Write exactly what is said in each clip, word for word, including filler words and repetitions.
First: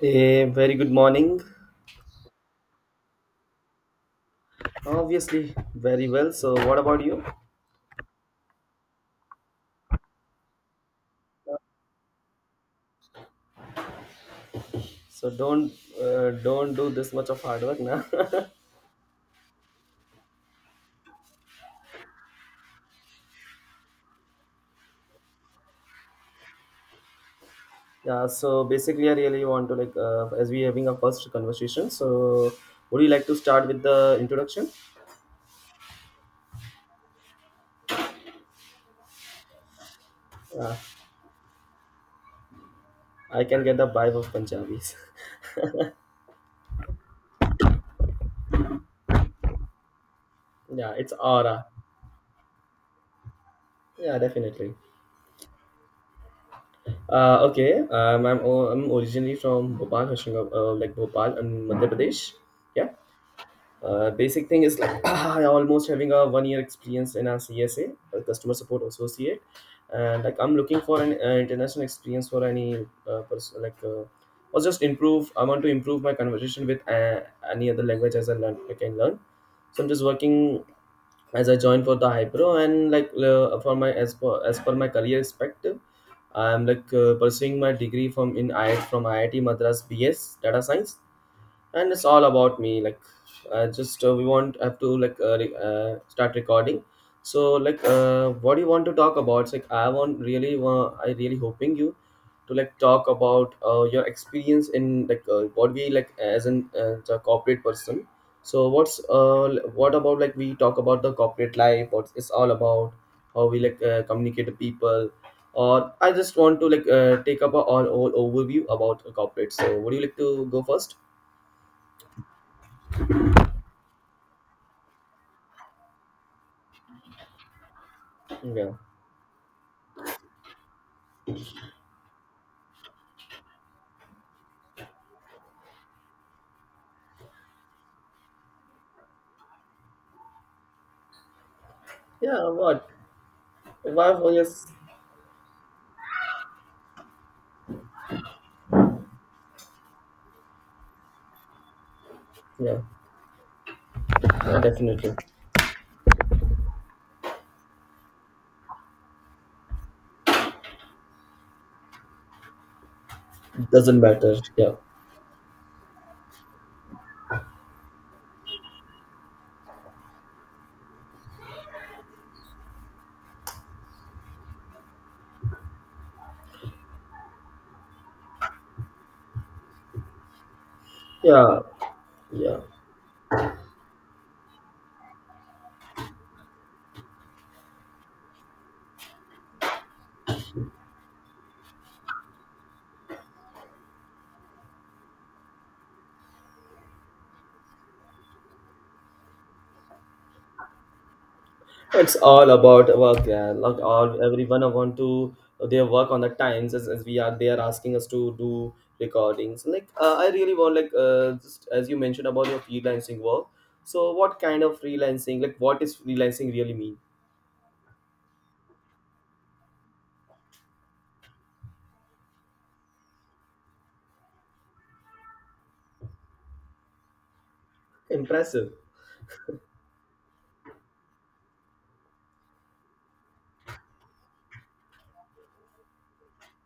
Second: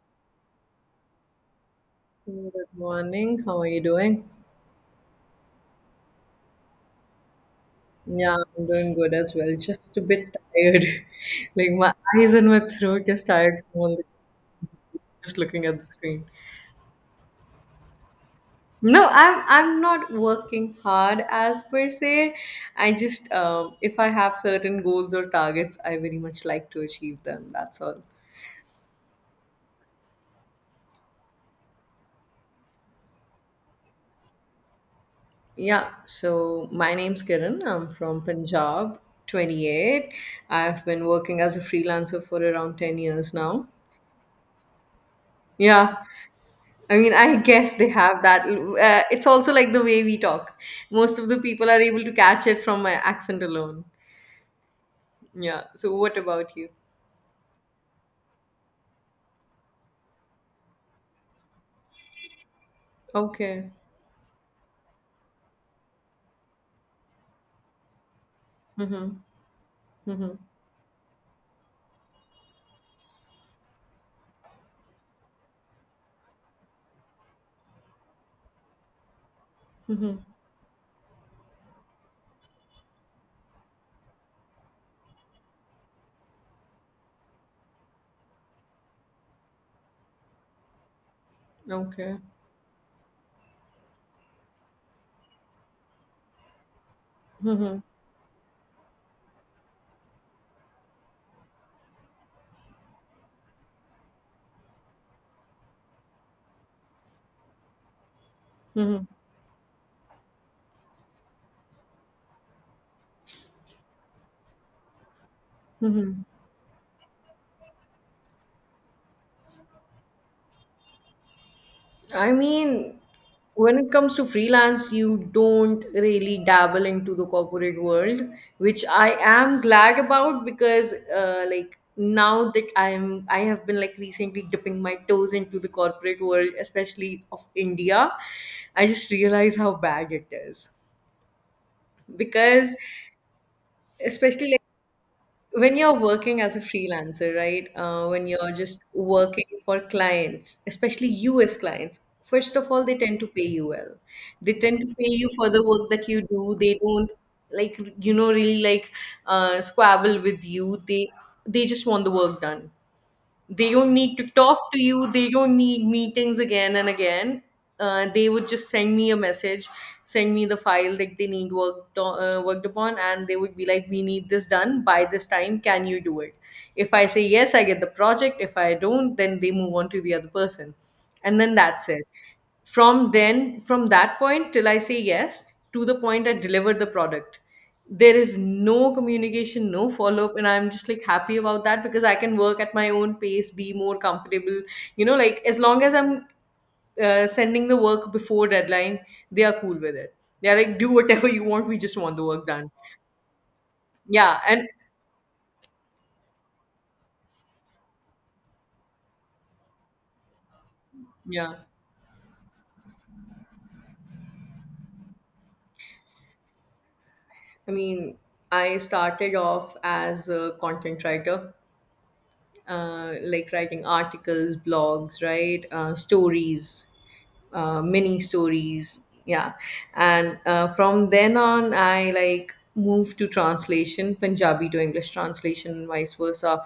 A very good morning. Good morning. How are you doing? Obviously, very well. So, what about you? Yeah, I'm doing good as well. Just a bit tired. Like my eyes and my throat just tired from all the So, just looking don't at the screen. uh, don't do this much of hard work now. No, I'm I'm not working hard as per se. I just um, if I have certain goals or targets, I very much like to achieve them. That's all. yeah. So, basically, I really want to like uh, as we having a first conversation. So, would you like to start with the introduction? Yeah, so my name's Kiran. I'm from Punjab, twenty-eight. Yeah, I've been working as a freelancer for around ten years I now. can get the vibe of Punjabis. Yeah, I mean, I guess they have that. Uh, it's also like the way we talk. yeah, it's Most of the aura. people are able to catch it from my accent alone. Yeah, definitely. Yeah. So, what about you? Uh, okay. Um, I'm o- I'm originally from Bhopal, Hoshangab, uh, like Bhopal, in Madhya Pradesh. Yeah. Okay. Uh, basic thing is like I almost having a one year experience in a C S A, customer support Mm-hmm. associate, and Mm-hmm. like I'm looking for an uh, international experience for any uh, person like uh, or just improve. I want to improve my conversation with uh, any other language as I learn I can learn. So I'm just Mm-hmm. working as I join for the hypro and like uh, for my as per as per my career perspective, I'm like uh, pursuing my degree from in I from I I T Madras B S Data Science and it's Okay. all about me like uh, just uh, we want have to like uh, re- uh, start recording. So Mm-hmm. like uh, what do you want to talk about? It's like i want really want, I really hoping you to like talk about uh, your experience in like uh, what we like as an uh, as a corporate person. So what's Mm-hmm. uh, l- what about like we talk about the corporate life, what it's all about, how we like uh, communicate to people, or I Mm-hmm. just want to like uh, take up a all, all overview about a corporate. So would you like to go first? I mean, when it comes to freelance, you don't really dabble into the corporate world, Yeah. which I am glad about because, uh, like now that I'm, I have been like recently dipping my toes into the corporate world, especially of India. I just realize how bad it is Yeah, because, what? Why for especially like, yes? when you're working as a freelancer, right? Uh, when you're just working for clients, especially U S clients, first of Yeah, all, they tend to pay you well. They yeah, tend to pay definitely. you for the work that you do. They don't like you know really like uh, squabble with you. They they just want the work done. They don't Doesn't need to matter. talk Yeah, to you. They don't need meetings again and again. Uh, they would just send me a message, send me the file that they need worked on, uh, worked upon, and they would be like, we need this done by this time, can you do it? If I say yes, I get the project. If I don't, then they move on to the other person, and then yeah, that's it. yeah. From then from that point till I say yes, to the point I deliver the product, there is no communication, no follow up, and I'm just like happy about that because I can work at my own pace, be more comfortable, you know like as long as I'm uh, sending the work before deadline, they are cool with it. They're like, do whatever you want, we just want It's the work all done. about work. Yeah, like all Yeah. everyone And want to their work on the times as, as we are. They are asking us to do recordings. Like uh, I really want like uh, yeah, just as you mentioned about your freelancing work. So what kind of freelancing? Like what is freelancing really mean? I mean, I started off as a content writer, uh, like writing articles, blogs, right? Uh, stories, uh, mini Impressive, stories. Yeah. And uh, from then on I like moved to translation, Punjabi to English translation and vice versa.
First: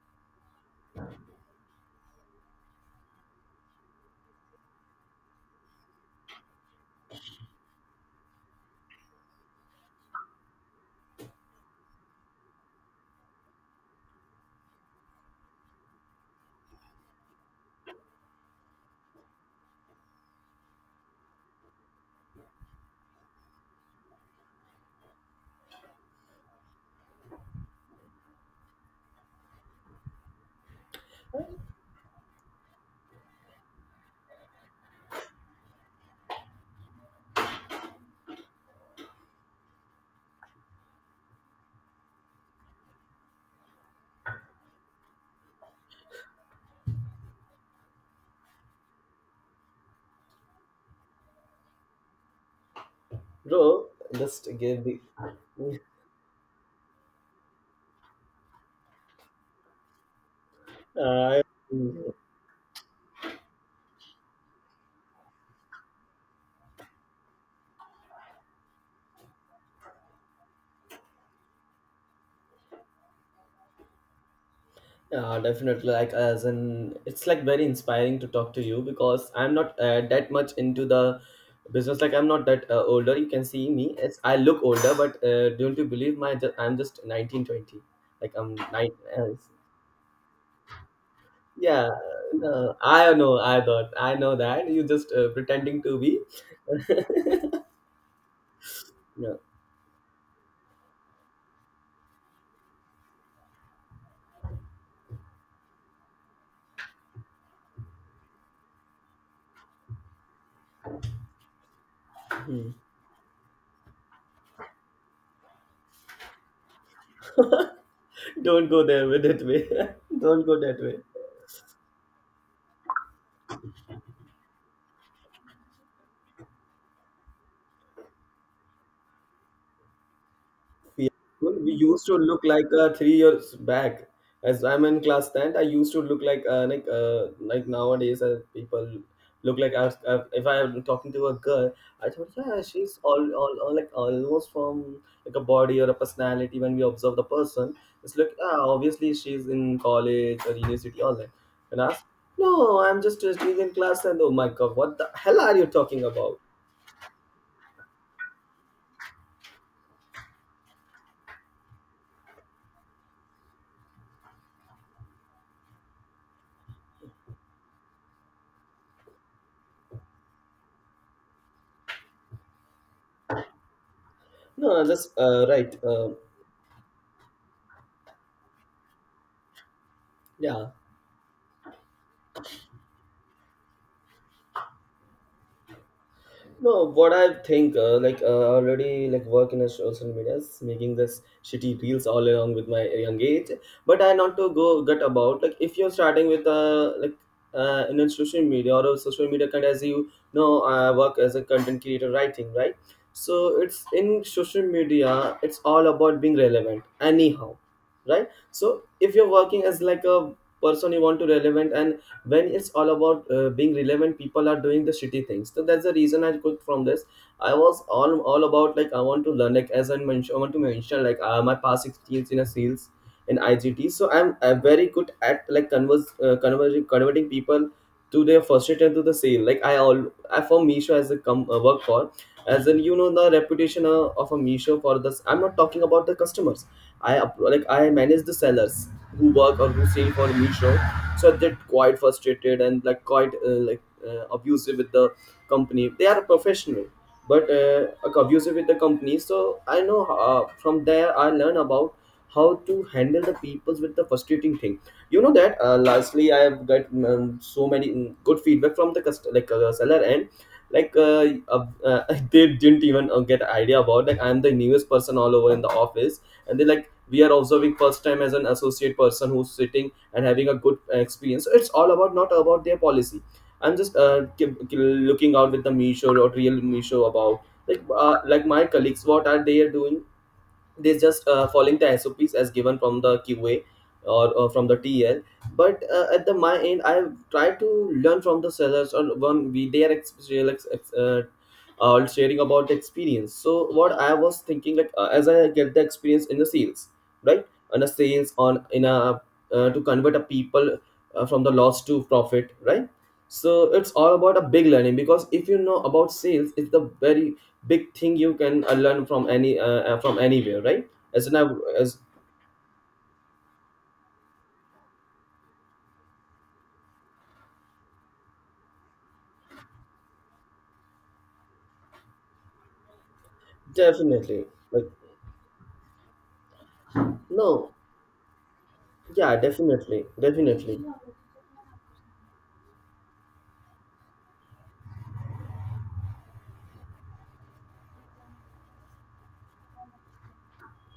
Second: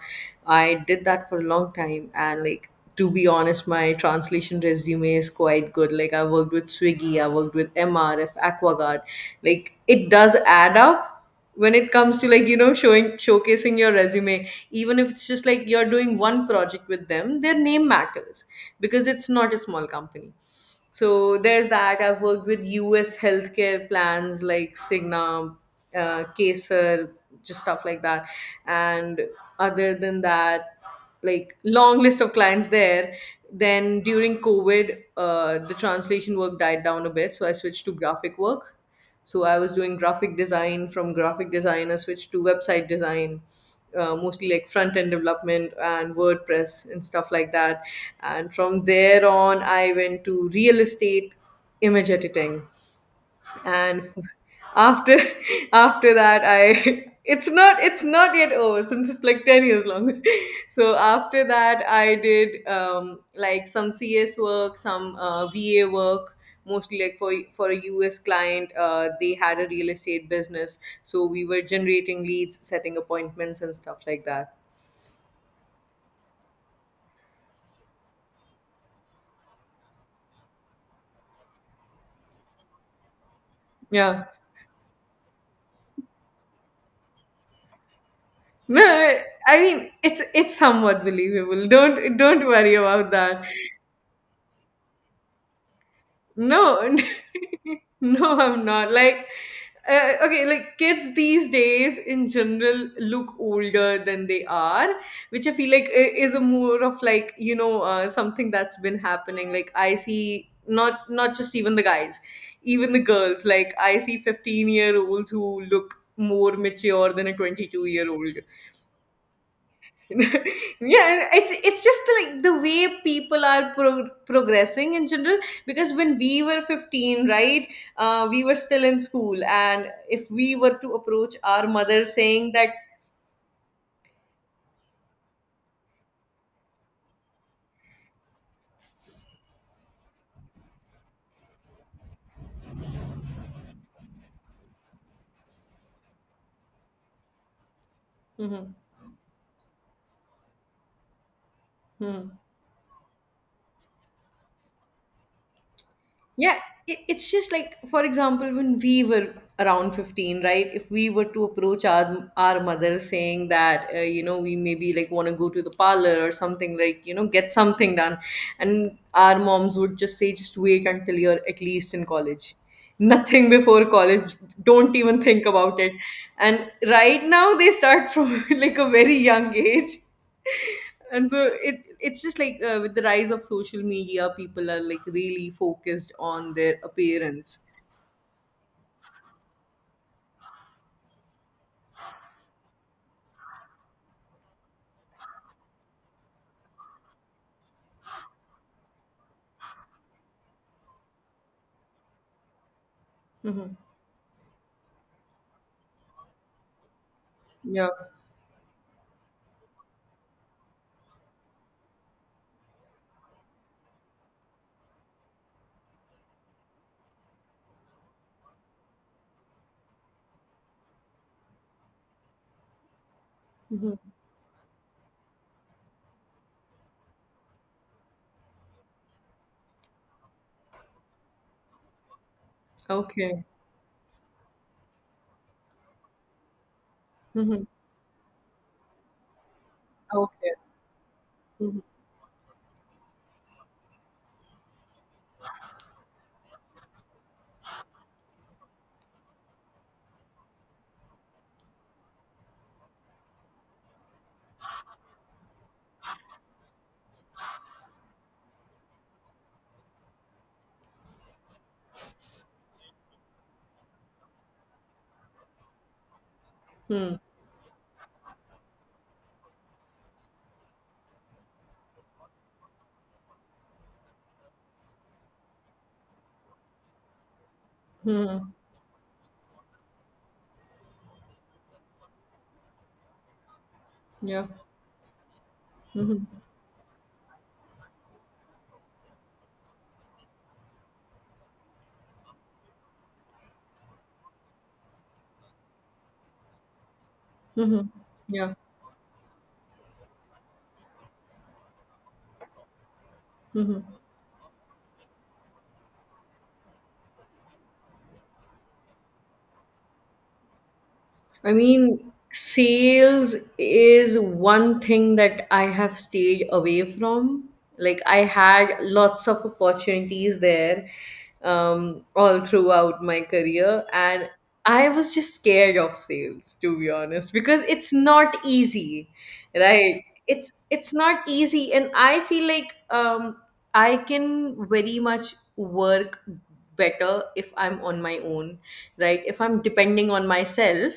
I did that for a long time, and like, to be honest, my translation resume is quite good. Like I worked with Swiggy, I worked with MRF, Aquaguard. Like it does add up when it comes to like you know showing, showcasing your resume. Even if it's just like you're doing one project with them, their name matters because it's not a small company. So there's that. I've worked with U S healthcare plans like Cigna, uh, Kaiser, just stuff like that. And other than that, like long list of clients there. Then during COVID, uh, the translation work died down a bit, so I switched to graphic work. So I was doing graphic design. From graphic design, I switched to website design, uh, mostly like front end development and WordPress and stuff like that. And from there on, I went to real estate, image editing, bro. and Just give the. after after that I, it's not it's not yet over since it's like ten years long. So I. after that I did um like some CS work, some uh, VA work, mostly like for for a US client. Uh, they had a real estate business, so we were generating leads, setting appointments, and stuff like that. Yeah, definitely. Like, as in, it's like very inspiring to talk to you because I'm not uh, that much into the business. Like, I'm not that uh, older. You can see me. It's Yeah, I look older, but uh, don't you believe my? ju- I'm just nineteen twenty. Like, I'm no, nine. uh, I mean, it's it's somewhat believable. yeah, Don't don't worry no, about I know. that. I thought I know that you just uh, pretending to be. No, no, I'm not. Like, No. uh, okay, like kids these days in general look older than they are, which I feel like i- is a more of like you know uh, something that's been happening. Like I see not not just even the guys, even the girls. Like I see fifteen year olds who look more mature than a twenty-two year old. Don't go there with it way. Don't go that way. Yeah, it's it's just like the way people are pro- progressing in general, because when we were fifteen, right? Uh, we were still in school, and if we were to Yeah. approach Well, our we mother used to look saying like that. uh, three years back. As I'm in class ten, I used to look like uh, like uh, like nowadays uh, people look like I, I, if I'm talking to a girl, I thought yeah she's all, all, all like almost from like a body or a personality. When we observe the person, it's like ah Mhm. obviously she's in college or university all that. And I asked, Hmm. no, I'm just uh, she's in class and oh my god, what the hell are you talking about? Yeah, it, it's just like, for example, when we were around fifteen, right? If we were to approach our, our mother saying that, uh, you know, we maybe like want to go to the parlor or something, like, you know, get something done. And our moms would just say, just wait until you're at least in college. Nothing before college. No, Don't just even think uh, right. about it. Um And right now they start from like a very young age, yeah. and so it it's just like uh, with the rise of social media, people are like really focused on their No, what I appearance. think, uh, like uh, I already like work in a social media, making this shitty reels all along with my young age. But I not to go gut about like if you're starting with uh, like uh, in a social media or a social media kind, as you know, I work as a content creator writing, right? So Mhm. it's in social media, it's all about being relevant anyhow, Yeah. right? So if you're working as like a person you want to relevant, and when it's all about uh, being relevant, people are doing the shitty things. So that's the reason I quit from this. I was all all about like I want to learn, like as I mentioned, I want to mention like uh, my past experience in a sales in I G T. Mhm. So I'm I'm very good at like converse, uh, converting converting people to their frustration to the sale. Like I all I for Misho as a com uh, work for, as in you know the Okay. reputation uh, of a Misho for this. I'm not talking about the customers. I up- Mhm. like I manage the sellers who work or who sell for Okay. Misho. So they're Mhm. quite frustrated and like quite uh, like uh, abusive with the company. They are professional but uh, like, abusive with the company. So I know uh, from there I learn about how to handle the peoples with the frustrating thing, you know. That uh, lastly I have got um, so many mm, good feedback from the cust- like uh, seller, and like uh, uh, uh, they didn't even uh, get idea about like I'm the newest person all over in the office, and they like Mhm. we are observing first time as an associate person who's sitting and having a good uh, experience. So it's all about not about their policy. I'm just uh, ki- ki- looking out with the meesho or real meesho about like uh, like Mhm. my colleagues what are they doing. They're just uh, following the S O Ps as given from the Q A, or, or Yeah. uh, from the T L. But uh, at Mhm. the my end, I've tried to learn from the sellers or one we they are ex- real ex- ex- uh, uh, sharing about the experience. So what I was thinking like uh, as I get the experience in the sales, right? On the Mhm. sales Yeah. on in a uh, to convert a people uh, from the loss to profit, right? So Mhm. it's all about a big learning, because if you know about sales, it's the very big thing you can uh, learn from any uh, uh, from anywhere, right? As an I av- as mean, sales is one thing that I have stayed away from. Like, I had lots of opportunities there um, all throughout my career, and definitely like, I was just scared of sales, to be honest, because no, it's not easy, yeah, right? definitely, It's definitely, it's not easy, and I feel like um, I can very much work better if I'm on my own, right? If I'm depending on myself,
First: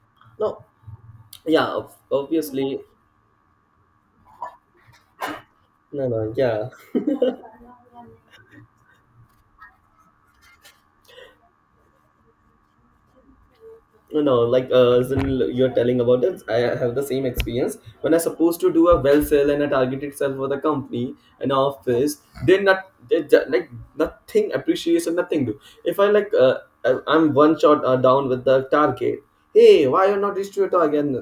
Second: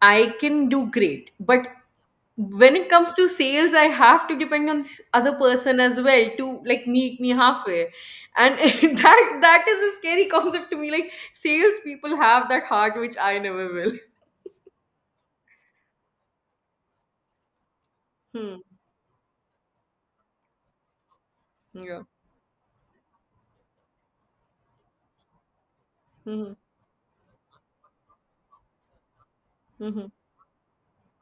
I no, can do great. But yeah, ob- when obviously, it comes to sales, I have to depend on this other person as no, well no, to yeah, like meet me halfway. And that that is a scary concept to me. Like sales people have that heart which I never will. no, no, like uh, as in you're telling about it, I have the same experience when I supposed Hmm. to do a well sale and a targeted sell for the company and Yeah. office. They not they ju- like nothing appreciation, nothing do. If I like Mhm. uh, I- I'm one shot uh, down with the target, hey why Mhm. you're not reached to your target,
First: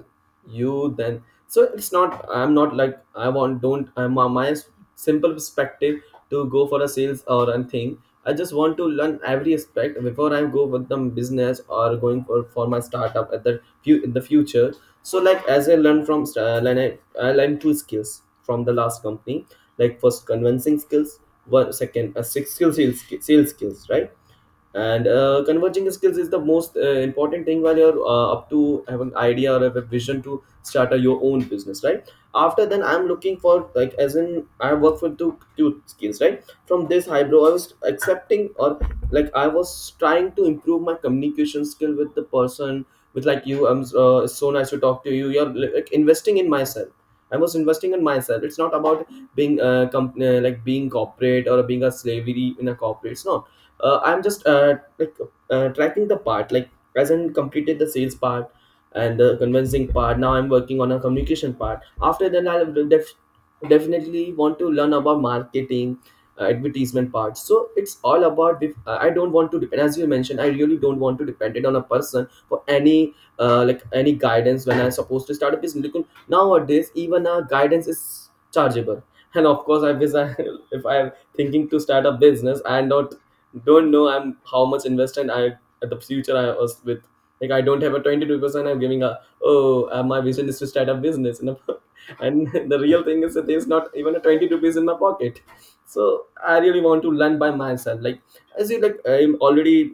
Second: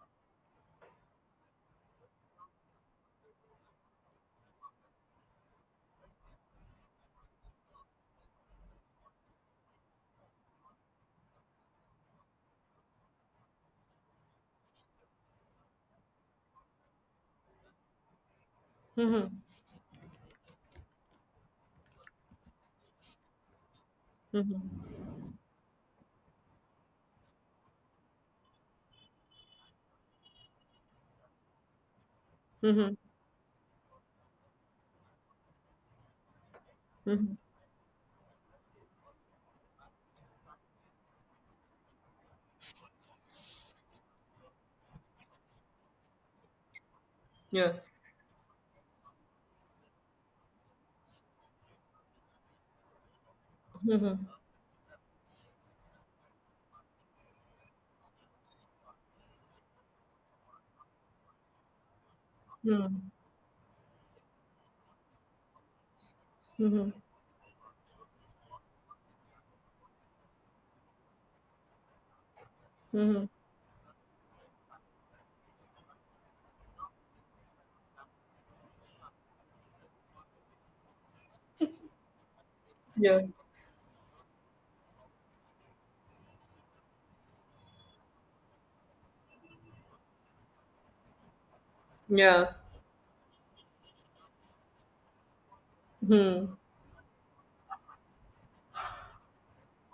you then. So it's not I'm not like I want, don't I'm uh, my simple perspective to go for a sales or a thing. I just want to learn every aspect before I go with the business or going for, for my startup at the few in the future. So like as I learn from st- uh, like I, I learned two skills from the last Mhm. company. Like first convincing skills, one second a six skill sales, sales skills, right? Mhm. And uh, converging skills is the most uh, important thing while you're uh, up to have an idea or have a vision to start a, your own business, right? After then Mhm. I'm looking for like as in I work for two, two skills, right? From this hybrid Mhm. I was accepting, or like I was trying to improve my communication skill with the person. With like you, I'm uh, it's so nice to talk to you, you're like investing in myself. I was Yeah. investing in myself. It's not about being uh, comp- uh, like being corporate or being a slavery in a corporate. No, uh, I'm Mhm. just uh, like uh, tracking the part. Like hasn't completed the sales part and the convincing part. Now I'm working on a communication part. After then i'll Mhm. def- definitely want to learn about marketing, uh, Mhm. advertisement part. So it's all about if, I don't want to depend, as you mentioned, I really don't want to depend it on a person for any Mhm. uh, like any guidance when I'm supposed to start a business, because nowadays even a guidance is chargeable. And of course I wish I, if I'm thinking to start a business, I not, Yeah. don't know I'm how much invested I at the future I was with. Like I don't have a twenty two percent. I'm giving a oh uh, my vision is to start a business and Yeah. and the real thing is that there's not even a twenty two piece in my pocket. So Hmm. I really want to learn by myself. Like as you like I'm already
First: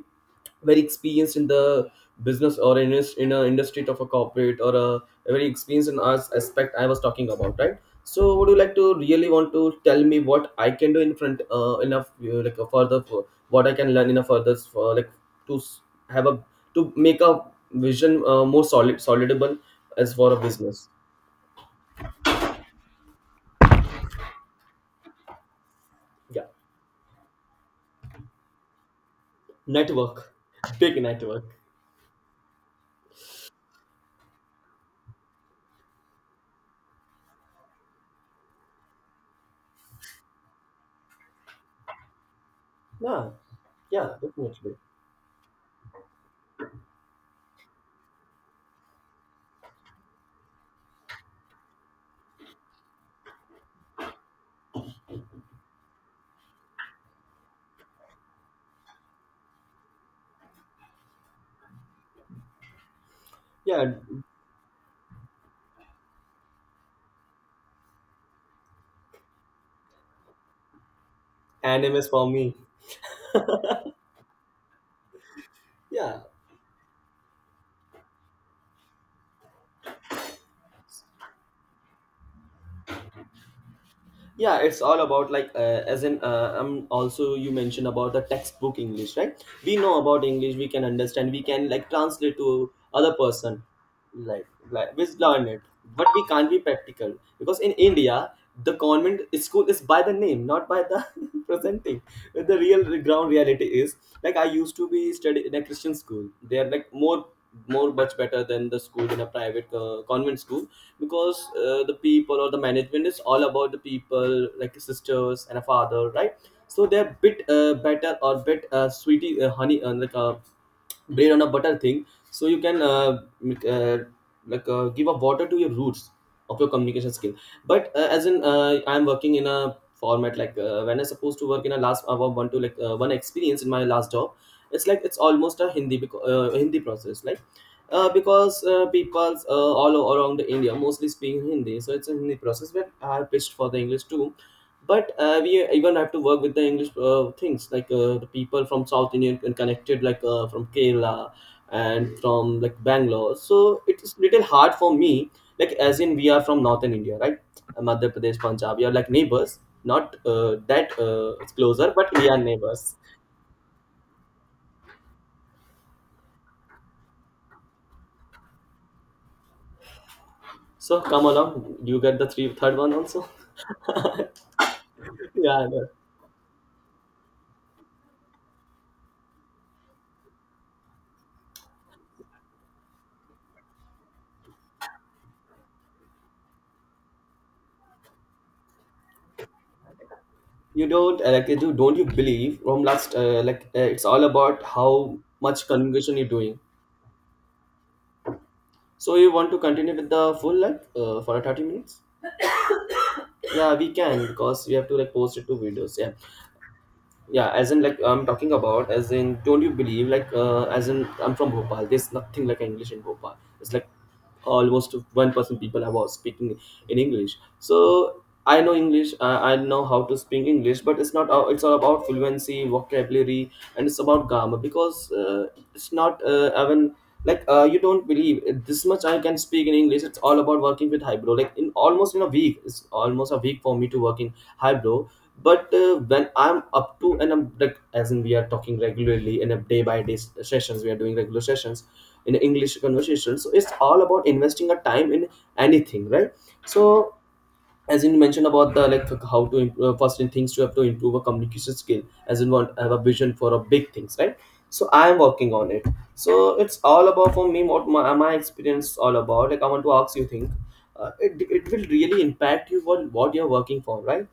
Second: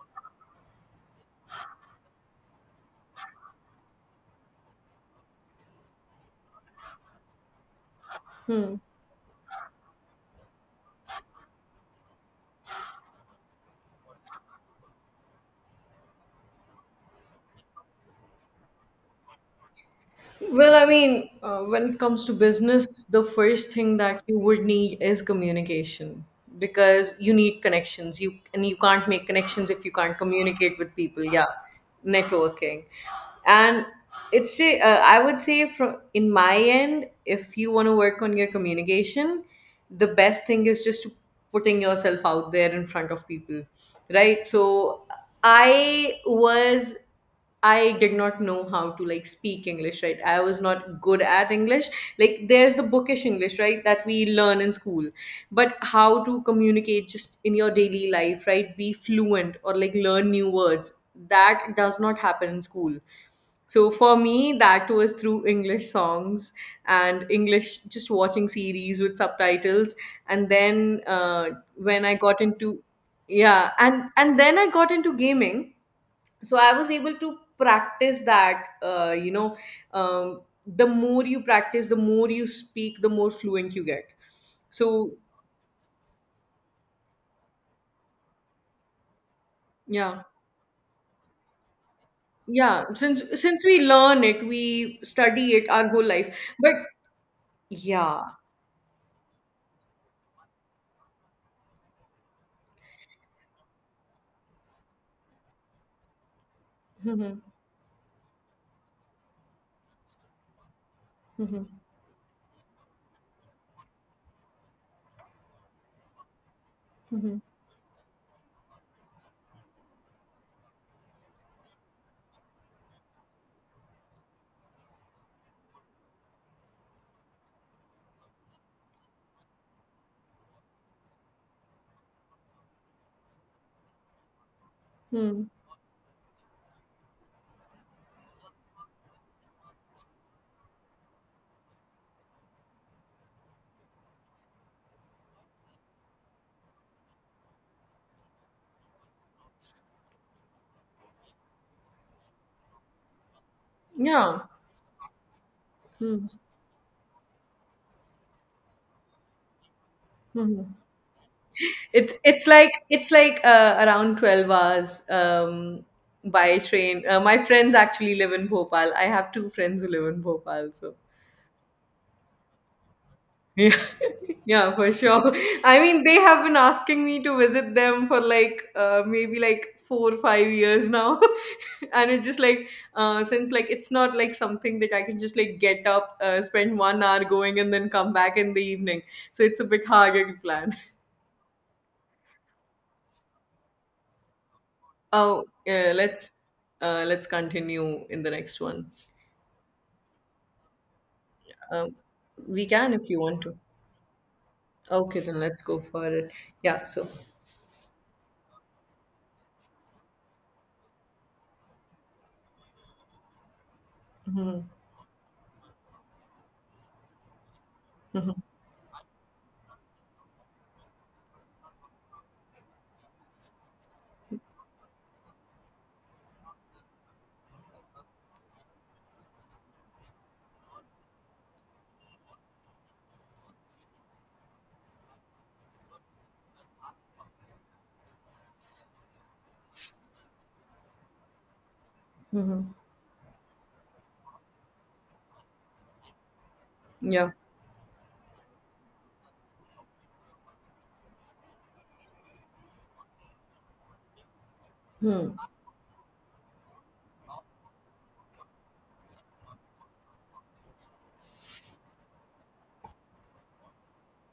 very experienced in the business or in a, in a industry of a corporate or a, a very experienced in arts aspect I was talking about, right? So, would you Hmm. like to really want to tell me what I can do in front uh, enough uh, like a further, for what I can learn in a further for like to s- have a, to make a vision uh, more solid, solidable as for a Well, I business. mean, uh, when it comes to business, the first thing that you would need is communication, Yeah, because you need connections. You and you can't make connections if you can't network, communicate with big people. network. Yeah, networking, and it's a- uh, I would say from in my end, if you want to work on your communication, the best thing is just putting yourself out there in front of Yeah, people, yeah, right? definitely. So I was. I did not know how to like speak English, right? I was not good at English. Like there's the bookish English, right, that we learn in school. But how to communicate just in your daily life, right? Be fluent or like learn new words. That does not happen in school. So Yeah, for me, that was through English songs and English, just watching series with subtitles. And then uh, and when is I for got me. into yeah, and and then I got into gaming, Yeah. so I was able to practice that. uh, you know um, the more you practice, the more you speak, the more fluent you get. Yeah, it's all So about like uh, as in uh, um also you mentioned about the textbook English, right? We know yeah, about English. We can understand, we can like translate to yeah, other since person, since we learn it, like like we we learn study it, it our whole but we life. can't be But practical because in yeah. India the convent school is by the name, not by the presenting. The real ground reality is like I used to be study in a Christian school. They're like more Mhm. more much better than the school in a private uh, convent school because Mhm. uh, the people or the management is all about the people like sisters and a father, right? So they're Mhm. bit uh, better or bit uh, sweetie uh, honey uh, like a bread on a butter thing. So you can uh, make, uh, like uh, give a water to your roots of your communication skill. But uh, as in uh, I'm working in a format like uh, when I supposed to work in a last uh, one to like uh, one experience in my last job. It's like it's Mhm. almost a hindi beco- uh, Hindi process like uh, because uh, people uh, all around India mostly speak Hindi, so it's a Hindi process, but I have pitched for the English too. But uh, we even have to work with the English uh, things like uh, the people from South Indian and connected like uh, from Kerala and from like Bangalore, so it is Yeah. little hard for me. Like as in Mhm. we are from Northern India, right? Uh, Madhya Pradesh, Punjab, we are like neighbors, not uh, Mhm. that uh, closer, but It's we are it's like neighbors. it's like uh, around twelve hours um, by train. Uh, my friends actually live in Bhopal. I have two friends who live in Bhopal, so So come along, you get the three third one also. yeah, yeah, for sure. Yeah, I I know. mean, they have been asking me to visit them for like uh, maybe like four or five years now, and it's just like uh, since like it's not like something that I can just like get up, uh, spend one hour going, and then come back in the evening. So it's a bit harder to plan. You don't uh, like you do, don't you believe from last uh, like uh, it's all about how Oh, much yeah, communication you're let's doing. uh, let's continue in the next one. So you want to continue with the full like uh, for thirty Um, minutes? we can if you want to. Yeah, we can because we have to like Okay, post then it to let's go videos. for Yeah, it. Yeah. So. yeah. As in like I'm talking about as in don't you believe like uh, as in I'm from Bhopal. There's nothing like English in Bhopal. It's like Mhm, almost one percent people I was speaking in English. So mhm, I know English. I, I know how to speak English, but it's not. all- it's all about fluency, vocabulary, and it's about grammar because uh, it's not uh, even like uh, you don't believe uh, this much I can speak in English. It's all about working with Hybro. Like in almost in a week, it's almost a week for me to work in Hybro. But uh, when I'm up to, and I'm like as in we are talking regularly in a day by day sessions, we are doing regular sessions in mhm. English conversation. So it's all about investing a time in anything, right? So Yeah. as in you mentioned about the like how to improve, uh, first in things you have to improve a communication skill, as in want have a vision for a big things, right? So I am Hmm. working on it. So it's all about for me what my, my experience all about. Like I want to ask you think uh, it, it will really impact you what what you're working for, right?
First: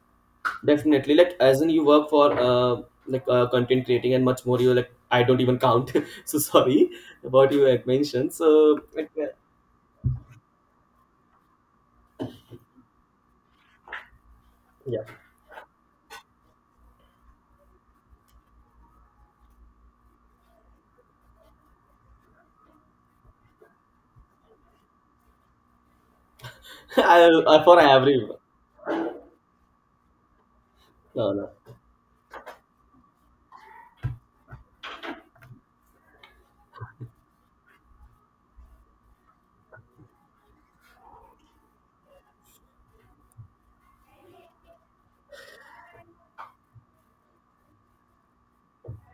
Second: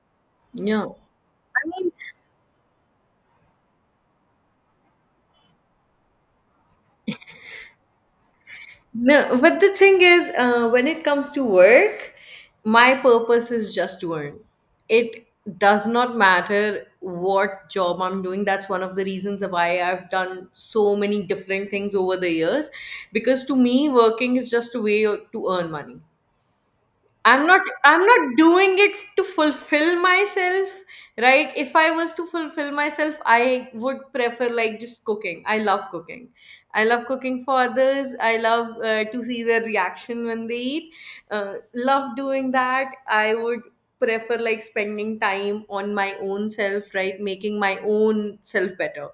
Yeah. Definitely, like as I in you mean, work for uh like uh, content creating and much more. You like, I don't even count. So sorry about you like mentioned so like, uh, No, but the thing is, uh, when it comes to work, my purpose is just to earn. yeah. It does not matter what job I'm doing. That's one of the reasons why I've done so many different things over the years. Because to me, working is just a way to earn money. I, I'm not I for I'm not everyone. doing it to fulfill myself, No, no. right? If I was to fulfill myself, I would prefer like just cooking. I love cooking. I love cooking for others. I love uh, to see their reaction when they eat. Uh, love doing that. I would prefer like spending time on my own self, right? Making my own self better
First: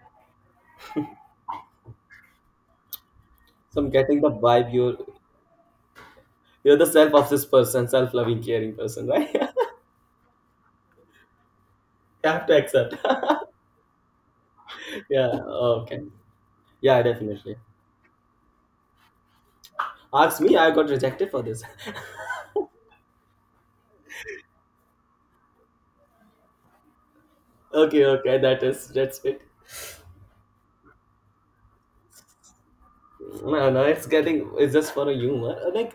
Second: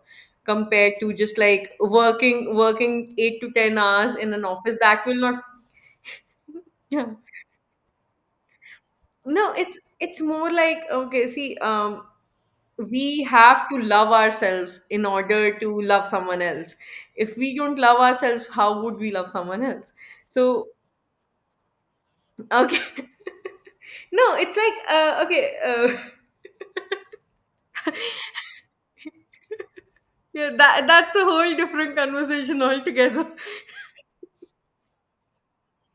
compared to just like working working eight to ten So I'm hours getting in the an vibe office you're that will not. you're the Yeah. self-obsessed person, self-loving, caring person, right? You No, it's it's more like, okay, see, um, have to accept. we have to love ourselves in Yeah. order to Okay. love someone else. Yeah, If we definitely. don't love ourselves, how would we love someone else? Ask me, So, I got rejected for this. okay. No, it's like uh, okay, uh, Okay. Okay. That is. That's it. yeah, that that's a whole different conversation altogether. No, no, it's getting. It's just for a humor. Like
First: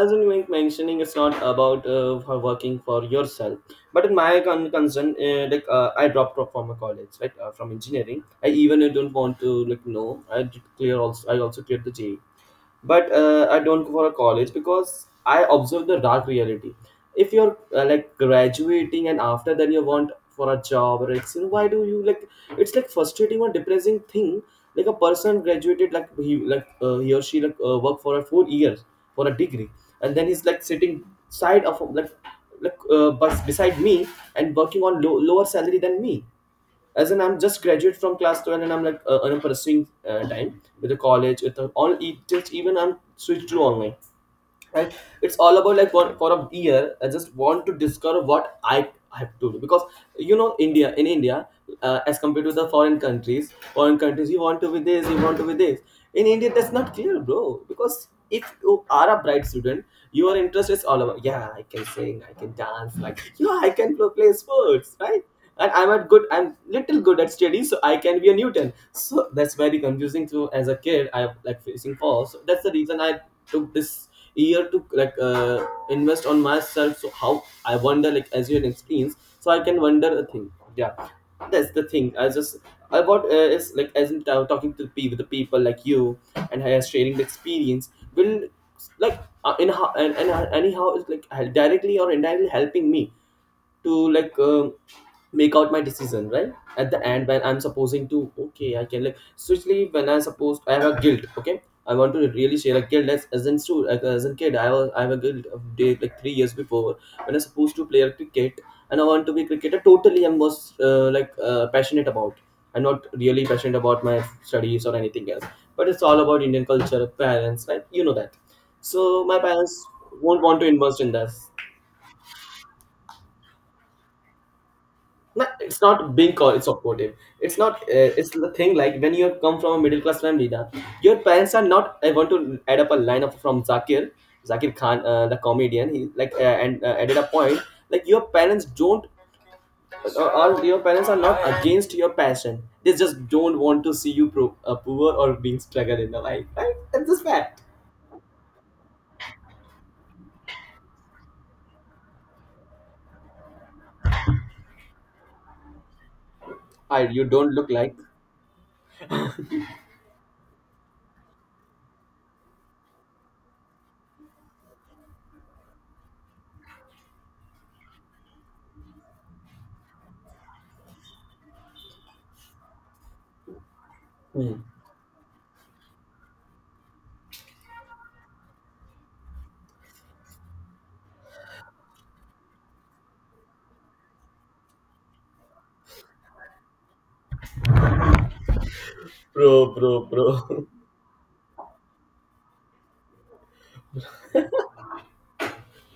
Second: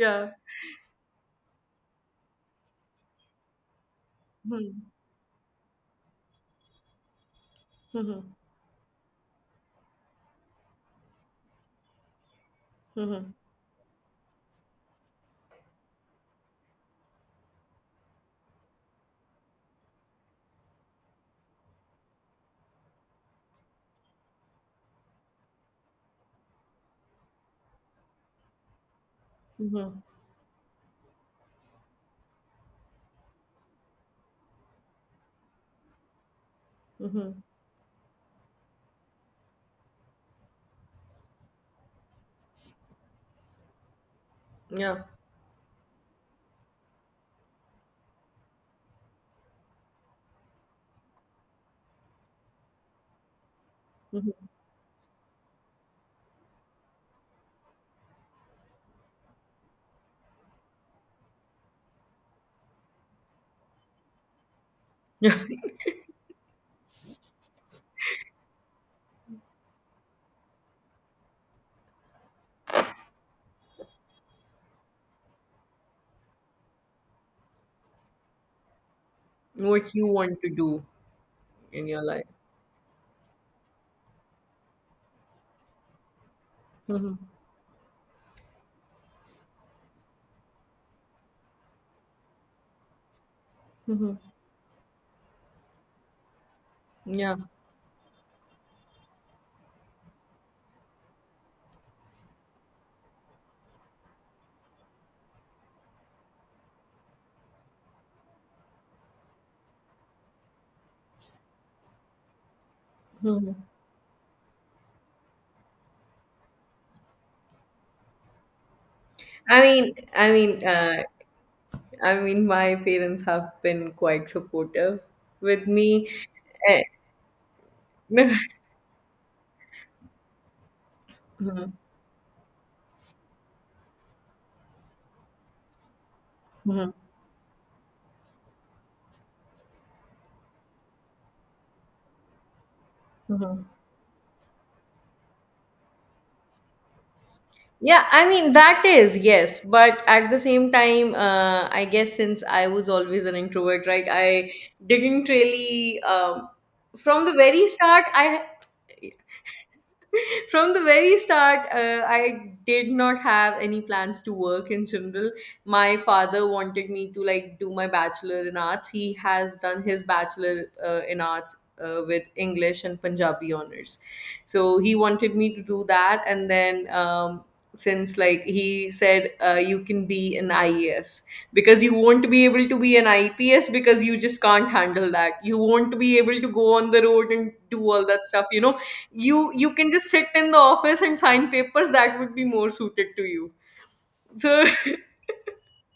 as you were mentioning, it's not about uh, for working for yourself. But in my con- Mhm. concern, uh, like uh, I dropped out from a college, right? Uh, from engineering, Mhm. I even don't want to like know. I did clear also. I also cleared the J E. But Mhm. uh, I don't go for a college because I observe the dark reality. If you're uh, like graduating and after then you want for a job, or it's you know, why do you like, it's like frustrating or depressing thing. Like a person graduated, like he like uh, he or she like uh, worked for a four years for a degree, Mhm. and then he's like sitting side of like like uh, bus beside me and working on low, lower salary than me. As in I'm Mhm. just graduate from class twelve, and I'm like uh, and I'm pursuing uh, time with the college with the all. It just even I'm switched to online, right? Yeah. It's all about like for, for a year I just want to discover what I have to do, because you know India, in India uh, as compared to the foreign countries, foreign countries Mhm. you want to be this, you want to be this. In India that's not clear, bro, because if you are a bright student your interest is all about yeah, I can sing, I can dance, like yeah, I can play, play sports, right? Yeah. And I'm at good, I'm little good at studies, so I can be a Newton. So that's very confusing to as a kid. I have like facing falls. So that's the reason I took this year to like uh, invest on myself. So how I wonder, like as you had experienced, so I can What you wonder a want to thing, do yeah. That's the in your thing. life. I just i what uh, is like as in t- talking to people, the people like you, and uh, sharing Mhm. the experience will like uh, in how and, and uh, anyhow it's like hel- directly or indirectly helping me to Mhm. like um make out my decision, right? At the end Yeah. when I'm supposing to, okay, I can like, especially when I suppose I have a guilt, okay, I want to really share a guilt. As, as in so like, as in kid I was, I have a guilt of day like three years before, when I supposed to play a cricket and I want to be cricketer totally. I was uh, like uh, passionate about. I'm not really Mhm. passionate about my studies or anything else, but it's all about Indian culture parents, right? You know that. So my I parents mean, I won't want mean, to invest uh, in this. I mean, my parents have been quite supportive No, with it's me. not being co- Eh, supportive. It's not. Uh, it's the thing, like when you come from a middle class family, na, your parents are Mhm, not. I want to add up a line up from Zakir, Zakir Khan, uh, the comedian. He like uh, and mhm, uh, added a point like your parents don't. Uh, or your parents are not against your passion. They just don't mhm. want to see you pro- uh, poor or being struggled in the life, right? That's just fact. Yeah, I mean, that is, yes. But at the same time, uh, I guess since I was always an introvert, right, I didn't really, um, I, from you the don't very look like. start, I, From the very start, uh, I did not have any plans to work in general. My father wanted me to like do my bachelor in arts. He has done his bachelor uh, in arts uh, with English and Punjabi honors. Hmm. So he wanted me to do that, and then. Um, since like he said uh, you can be an I E S because you won't be able to be an I P S because you just can't handle that. You won't be able to go on the road and do all that stuff. You know, you you Bro, can just bro, sit in the bro. office and sign papers that would be more suited to you, so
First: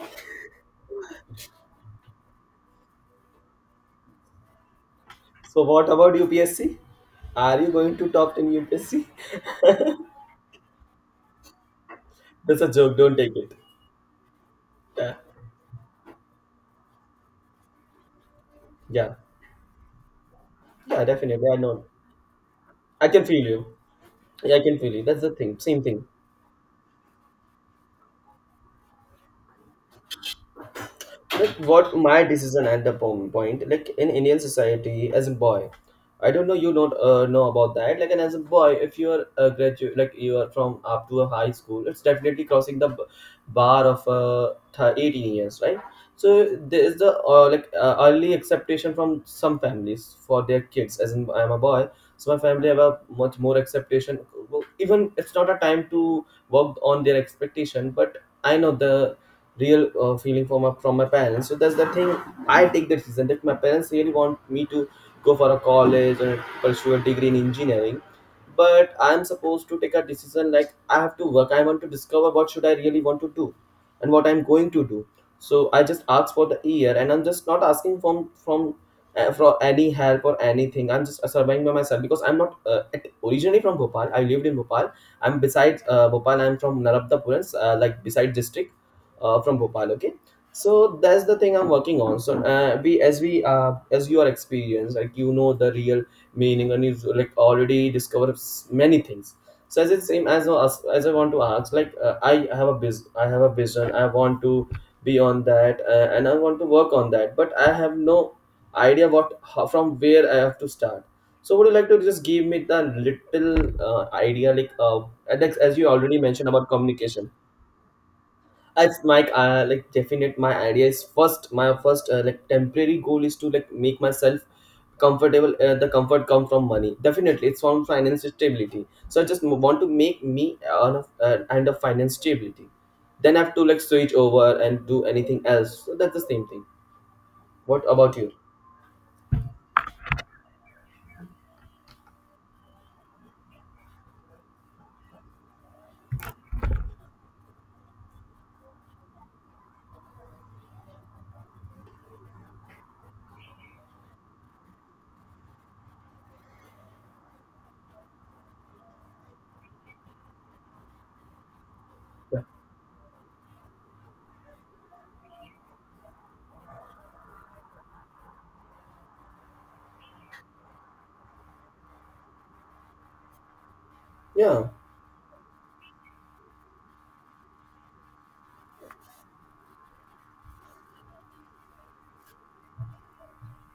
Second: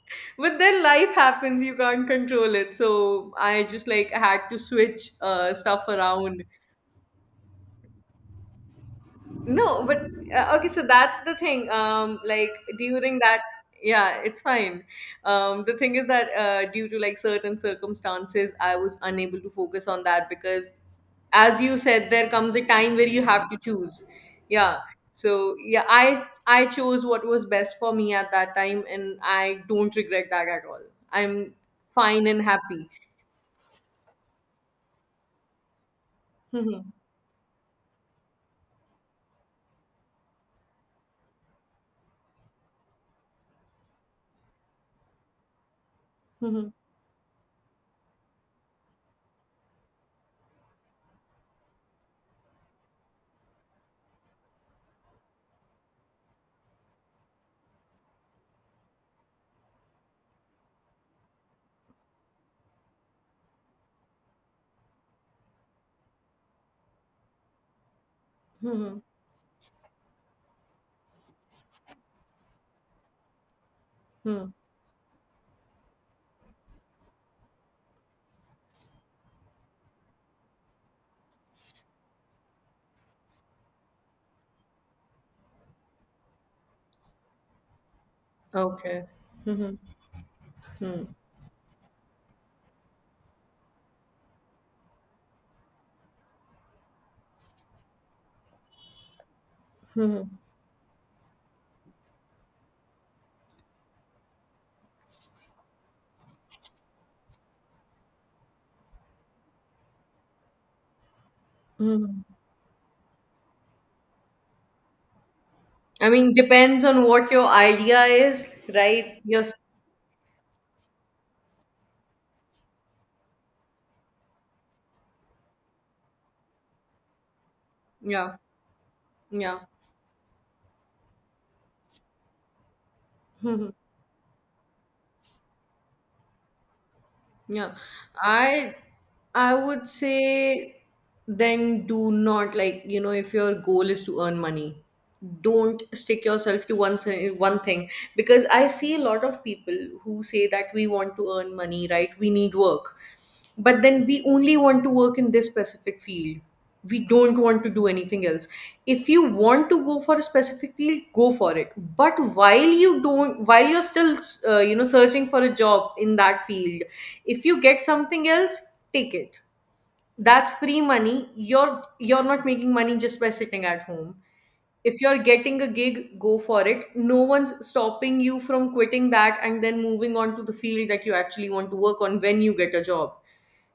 but then life happens, you can't control it. So I just like had to switch uh, So stuff what about around. U P S C? Are you going to talk in U P S C? No, but uh, okay, so that's the thing. Um, like That's a joke, don't during take that, it. yeah, it's fine. Yeah, Um, the thing is that uh, due to like certain circumstances, I was yeah, unable to focus on that because, yeah. Definitely, I as you know. said, there comes a time where I you can feel have to you. choose. Yeah, I can Yeah. feel you. That's the So thing. Same yeah, thing. I I chose what was best for me at that time, and I don't regret that at all. I'm Like what my fine and decision at happy. the po- point, like in Indian society as a boy, I don't know, you Mhm. don't uh, know about that, like. And as a boy, if you are a graduate, like you are from up to a high school, it's definitely crossing the b- bar of uh, th- eighteen years, right? So Mhm. there is the uh, like uh, early acceptation from some families for their kids. As in, I'm a boy, so my family have a much more acceptation. Well, even it's not a time to work on their expectation, but I know the real uh, feeling from my from my parents. So that's the thing. I take the decision that my parents really want me to go for a college and pursue a degree in engineering, but Mhm. I'm supposed to take a decision like I have to work. I want to discover what should I really want to do, and what I'm Mhm. going to do. So I just ask for the year, and I'm just not asking from from uh, for any help or anything. I'm just uh, surviving by myself because I'm not uh, at- originally from Bhopal. I lived in Bhopal. I'm besides uh, Bhopal. I'm from Narabdapuram, uh, like beside district Okay. uh, from Mhm. Bhopal. Okay, so Mhm. that's the thing I'm working on. So uh, we, as we, uh, as you are experienced, like you know the real meaning, and you've like already discovered s- many things. So as it same Mhm. as as as I want to ask, like uh, I have a biz, I have a vision, I want to be on that, uh, and I want to work on that, but I have no idea what how, from where I have to start. So would you like to Mhm. just give me the little uh, idea, like uh, and that's- as you I already mean, mentioned about depends on what communication? your idea is, As right? my Yes. uh, like definite my idea is first my first uh, like temporary goal is to like make myself comfortable, uh, the comfort come from money. Definitely it's from financial Yeah. stability, so I just Yeah. want to make me on a uh, kind of finance stability. Then I have to like switch over and do anything else. So that's the same thing, Yeah. what about you? I I would say, then do not, like, you know, if your goal is to earn money, don't stick yourself to one si- one thing, because I see a lot of people who say that we want to earn money, right? We need work. But then we only want to work in this specific field, we don't want to do anything else. If you want to go for a specific field, go for it. But Yeah, while you don't, while you're still uh, you know, searching for a job in that field, if you get something else, take it. That's free money. You're you're not making money just by sitting at home. yeah. If you're getting a gig, go for it. No one's stopping you from quitting that and then moving on to the field that you actually want to work on when you get a job.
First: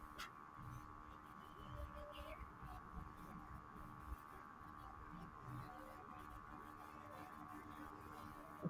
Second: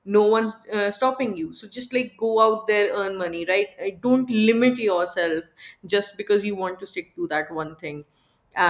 No one's uh, stopping you. So just like go out there, earn money, right? Uh, Don't limit yourself just because you want to stick to that one thing.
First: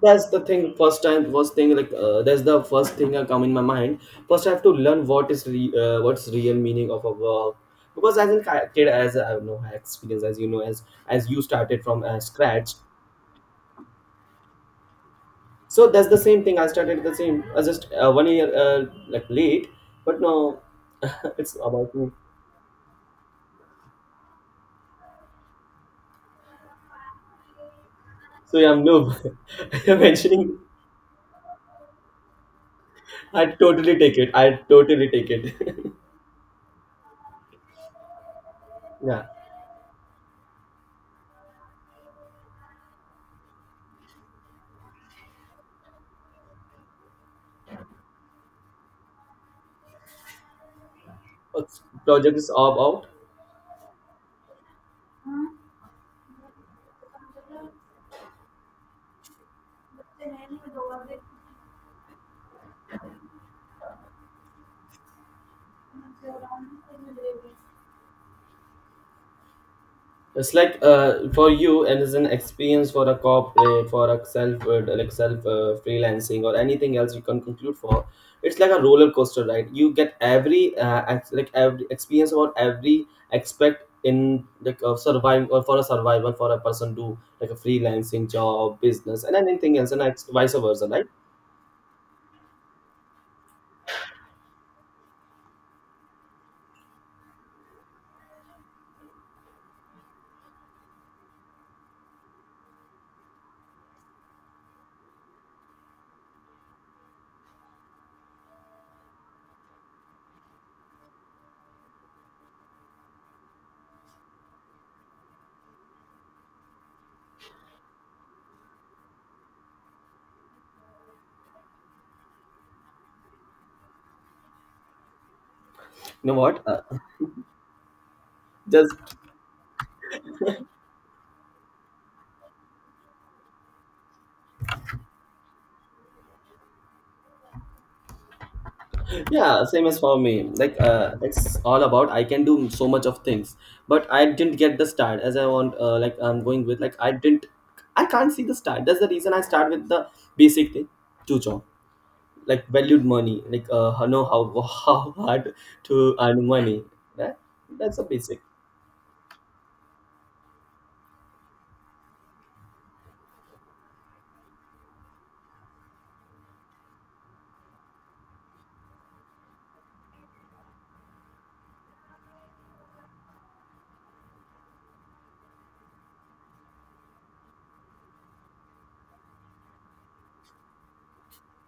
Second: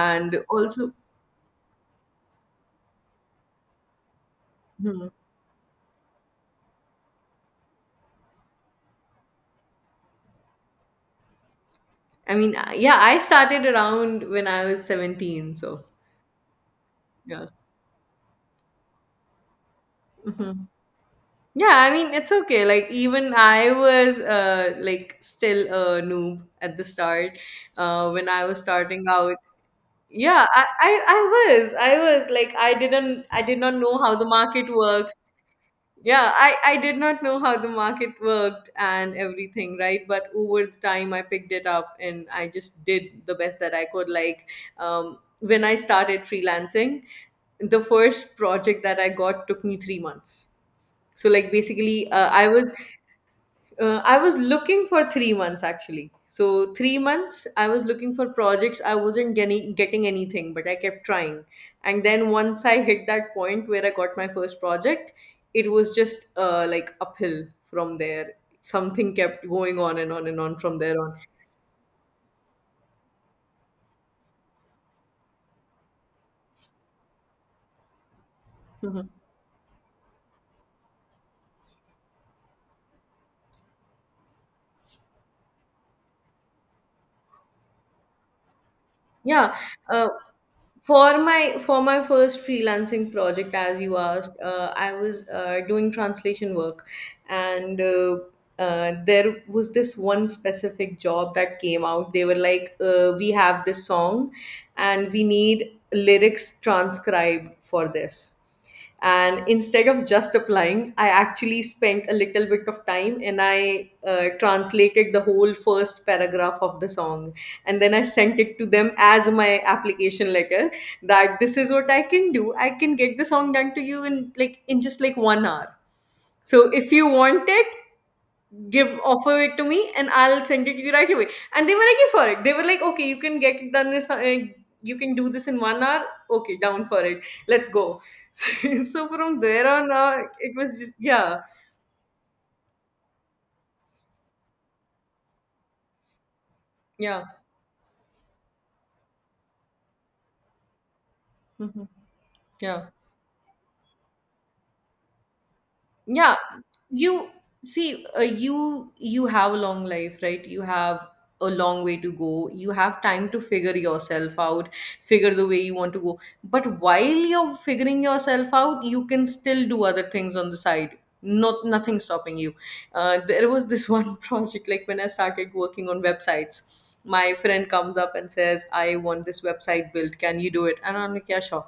That's the thing, also, first time first thing, like uh, that's the first thing that come in my mind. First I have to learn hmm, what is re- uh, what's real meaning of a work, because as a ki- kid, as I have no experience, as you know, as as you started from uh, I mean, I- scratch. yeah, I started around when I was seventeen. So, So that's the same thing, I started the same yeah. uh, just uh, one year uh, like late. But no, Hmm. it's Yeah, I about me. mean, it's okay. Like, even I was uh, like still a noob at the start uh, when I was So yeah, starting no, out. you're Yeah, mentioning. I, I, I was. I was like, I didn't, I I did not totally know how take the it, I market totally works. take it. Yeah, I, I did not know how the market worked and Yeah, everything, right? But over the time, I picked it up and I just did the best that I could. Like, um, when I started freelancing, the first project that I got took me three months. So like basically uh, project i is was all about. uh, I was looking for three months actually. So three months I was looking for projects, I wasn't getting getting anything, but I kept trying. And then once I hit that point where I got my first project, it was just uh, like uphill from there. Something kept going on and on and It's on from like there on. uh, for you, and it's an experience for a corporate, for a self, uh, like self uh, freelancing or anything else you can conclude for. It's like a roller coaster, right? You get every uh, ex- like every experience about every aspect in like uh, survival, or for a survival for a person do like a freelancing job, business, and Yeah, anything else, and uh, ex- vice versa, right? for my for my first freelancing project, as you asked, uh, I was uh, doing translation work, and uh, uh, there was this one specific job that came out. They were like, uh, "We have this song, and we need lyrics transcribed for this." And instead of just applying, I actually spent a little bit of time and I uh, translated the whole first paragraph of the song, and then I sent it to them as my application letter, that this is what I can do. I can get the song done to you in like in just like one hour, You know what? so Uh, if you want it, give, just offer it to me and I'll send it to you right away. And they were like for it. They were like, okay, you can get it done. This, uh, you can do this in one hour. Okay, down for it. Let's go. So, from yeah, there same on, as for uh, me. it was Like, just uh, yeah, it's all about I can do so much of things, but I didn't get the start as I want. Uh, like I'm going with like I yeah, didn't, I can't see the start. That's the reason I start with the basic thing, chucho, hmm, like yeah. valued money. Like, uh, know how how hard to Yeah, earn money. you That that's a see, uh, basic. you you have a long life, right? You have a long way to go. You have time to figure yourself out, figure the way you want to go. But while you're figuring yourself out, you can still do other things on the side. Not nothing stopping you. Uh, there was this one project, like when I started working on websites, my friend comes up and says, "I want this website built. Can you do it?" And I'm like, "Yeah, sure."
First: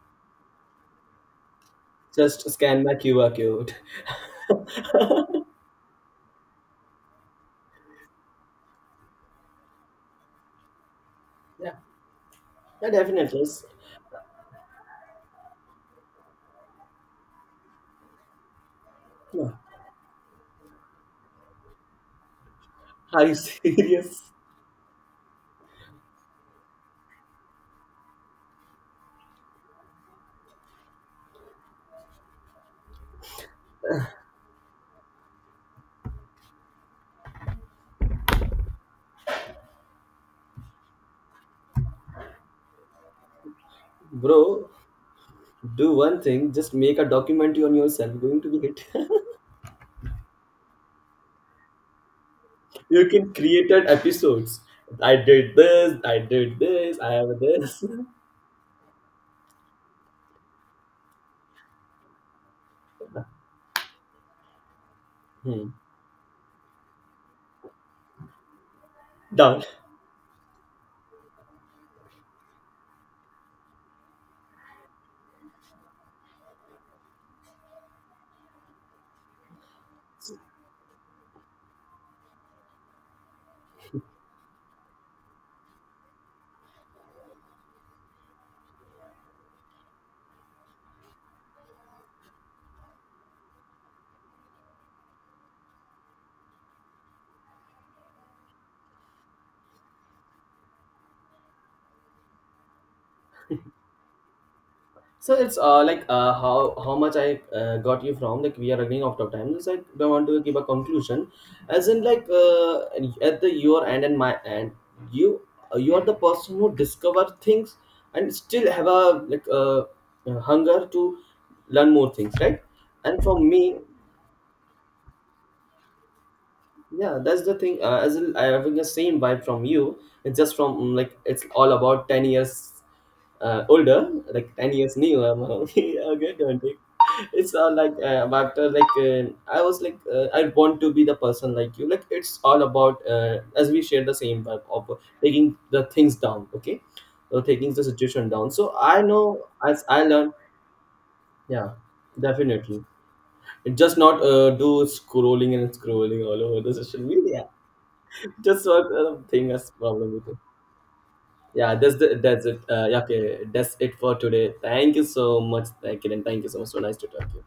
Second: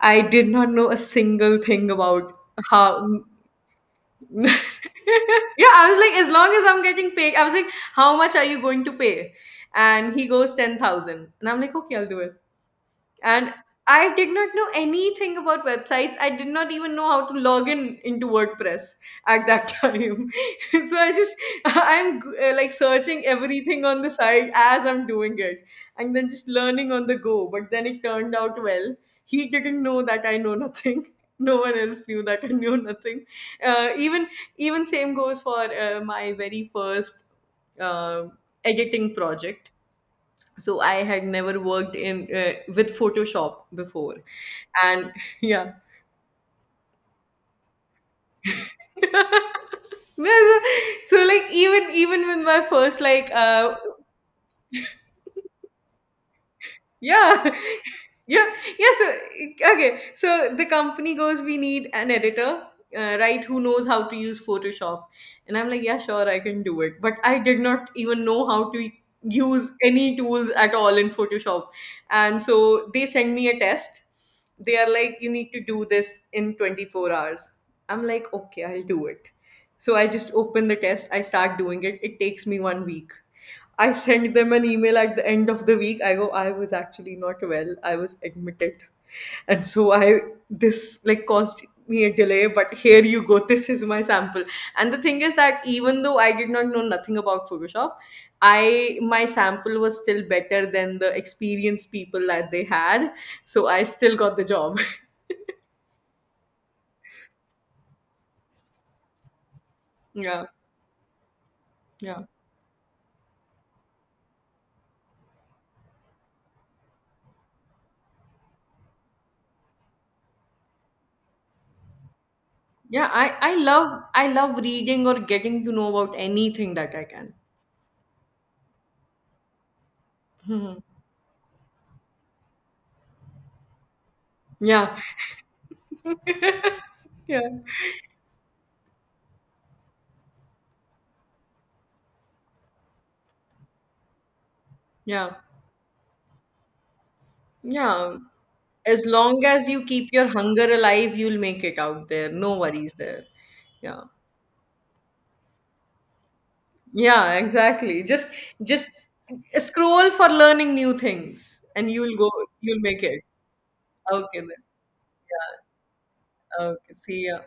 I did not know a single thing about Just scan my how Q R code. yeah, I was like, as long as I'm getting paid, I was like, how much are you going to pay? And he goes, ten thousand. And I'm like, Yeah, okay, I'll do it. yeah, definitely. And It's- I did not know anything about websites. I did not even know how to log in into WordPress at yeah. that time. So I just, I'm uh, like searching Are you everything on the serious, site as I'm doing it, and then just learning on the go. But then it turned out well. He didn't know that I know nothing. No one else knew that I knew nothing. Uh, even even same goes for uh, my very first uh, editing project. So I had never worked in uh, with Photoshop before, bro? and yeah. Do one thing. Just make a documentary on yourself. Going to be hit. No, so, so like even even with my first You like can uh, created episodes. I did this. I did this. I yeah, have this. yeah, yeah. So okay, so the company goes, we need an editor, uh, right, who knows how to use Photoshop. And I'm Hmm. like, yeah sure, I can do it, but I did not even know how to Done. use any tools at all in Photoshop. And so they send me a test. They are like, you need to do this in twenty-four hours. I'm like, okay, I'll do it. So I just open the test, I start doing it. It takes me one week. I send them an email at the end of the week. I go, I was actually not well. I was admitted. And so I, this like caused me a delay, but here you go. This is my sample. And the thing is that even though I did not know nothing about Photoshop, I, my sample was still better than the experienced people that they had. So I still got the job. So it's uh like uh how how much I uh, got you from, like, we are running out of time. It's like I want to Yeah. give a conclusion, as in Yeah. like uh at the your end and my end, you uh, you are the person who discover things and still have a like a uh, hunger to learn more things, right? Yeah, And I, for I me, love I love reading or getting to know about anything that I yeah, can. that's the thing. Uh, as in, I'm having the same vibe from you. It's just from Mhm. mm, like it's all about ten years uh, older, like ten years Yeah, new. I'm okay, okay, don't take. yeah, It's all like uh, after like uh, I was like uh, I want to be the person like you. Like it's all about uh, as we share the same vibe of yeah, taking the things down. Okay, so taking the yeah. situation down. So I As long know as you as I keep your learn. hunger alive, you'll make Yeah, it out there. No definitely. worries there. It just Yeah, not uh, do scrolling and scrolling all over the social yeah, media. exactly. Just Just just one uh, thing as scroll problem for with it. learning new things, Yeah, and that's you'll the, go. that's it. You'll Uh, make Yeah, it. okay, that's it for Okay today. then. Thank you so much, Kiran. Thank you so much. So Okay. nice to See talk to ya. you.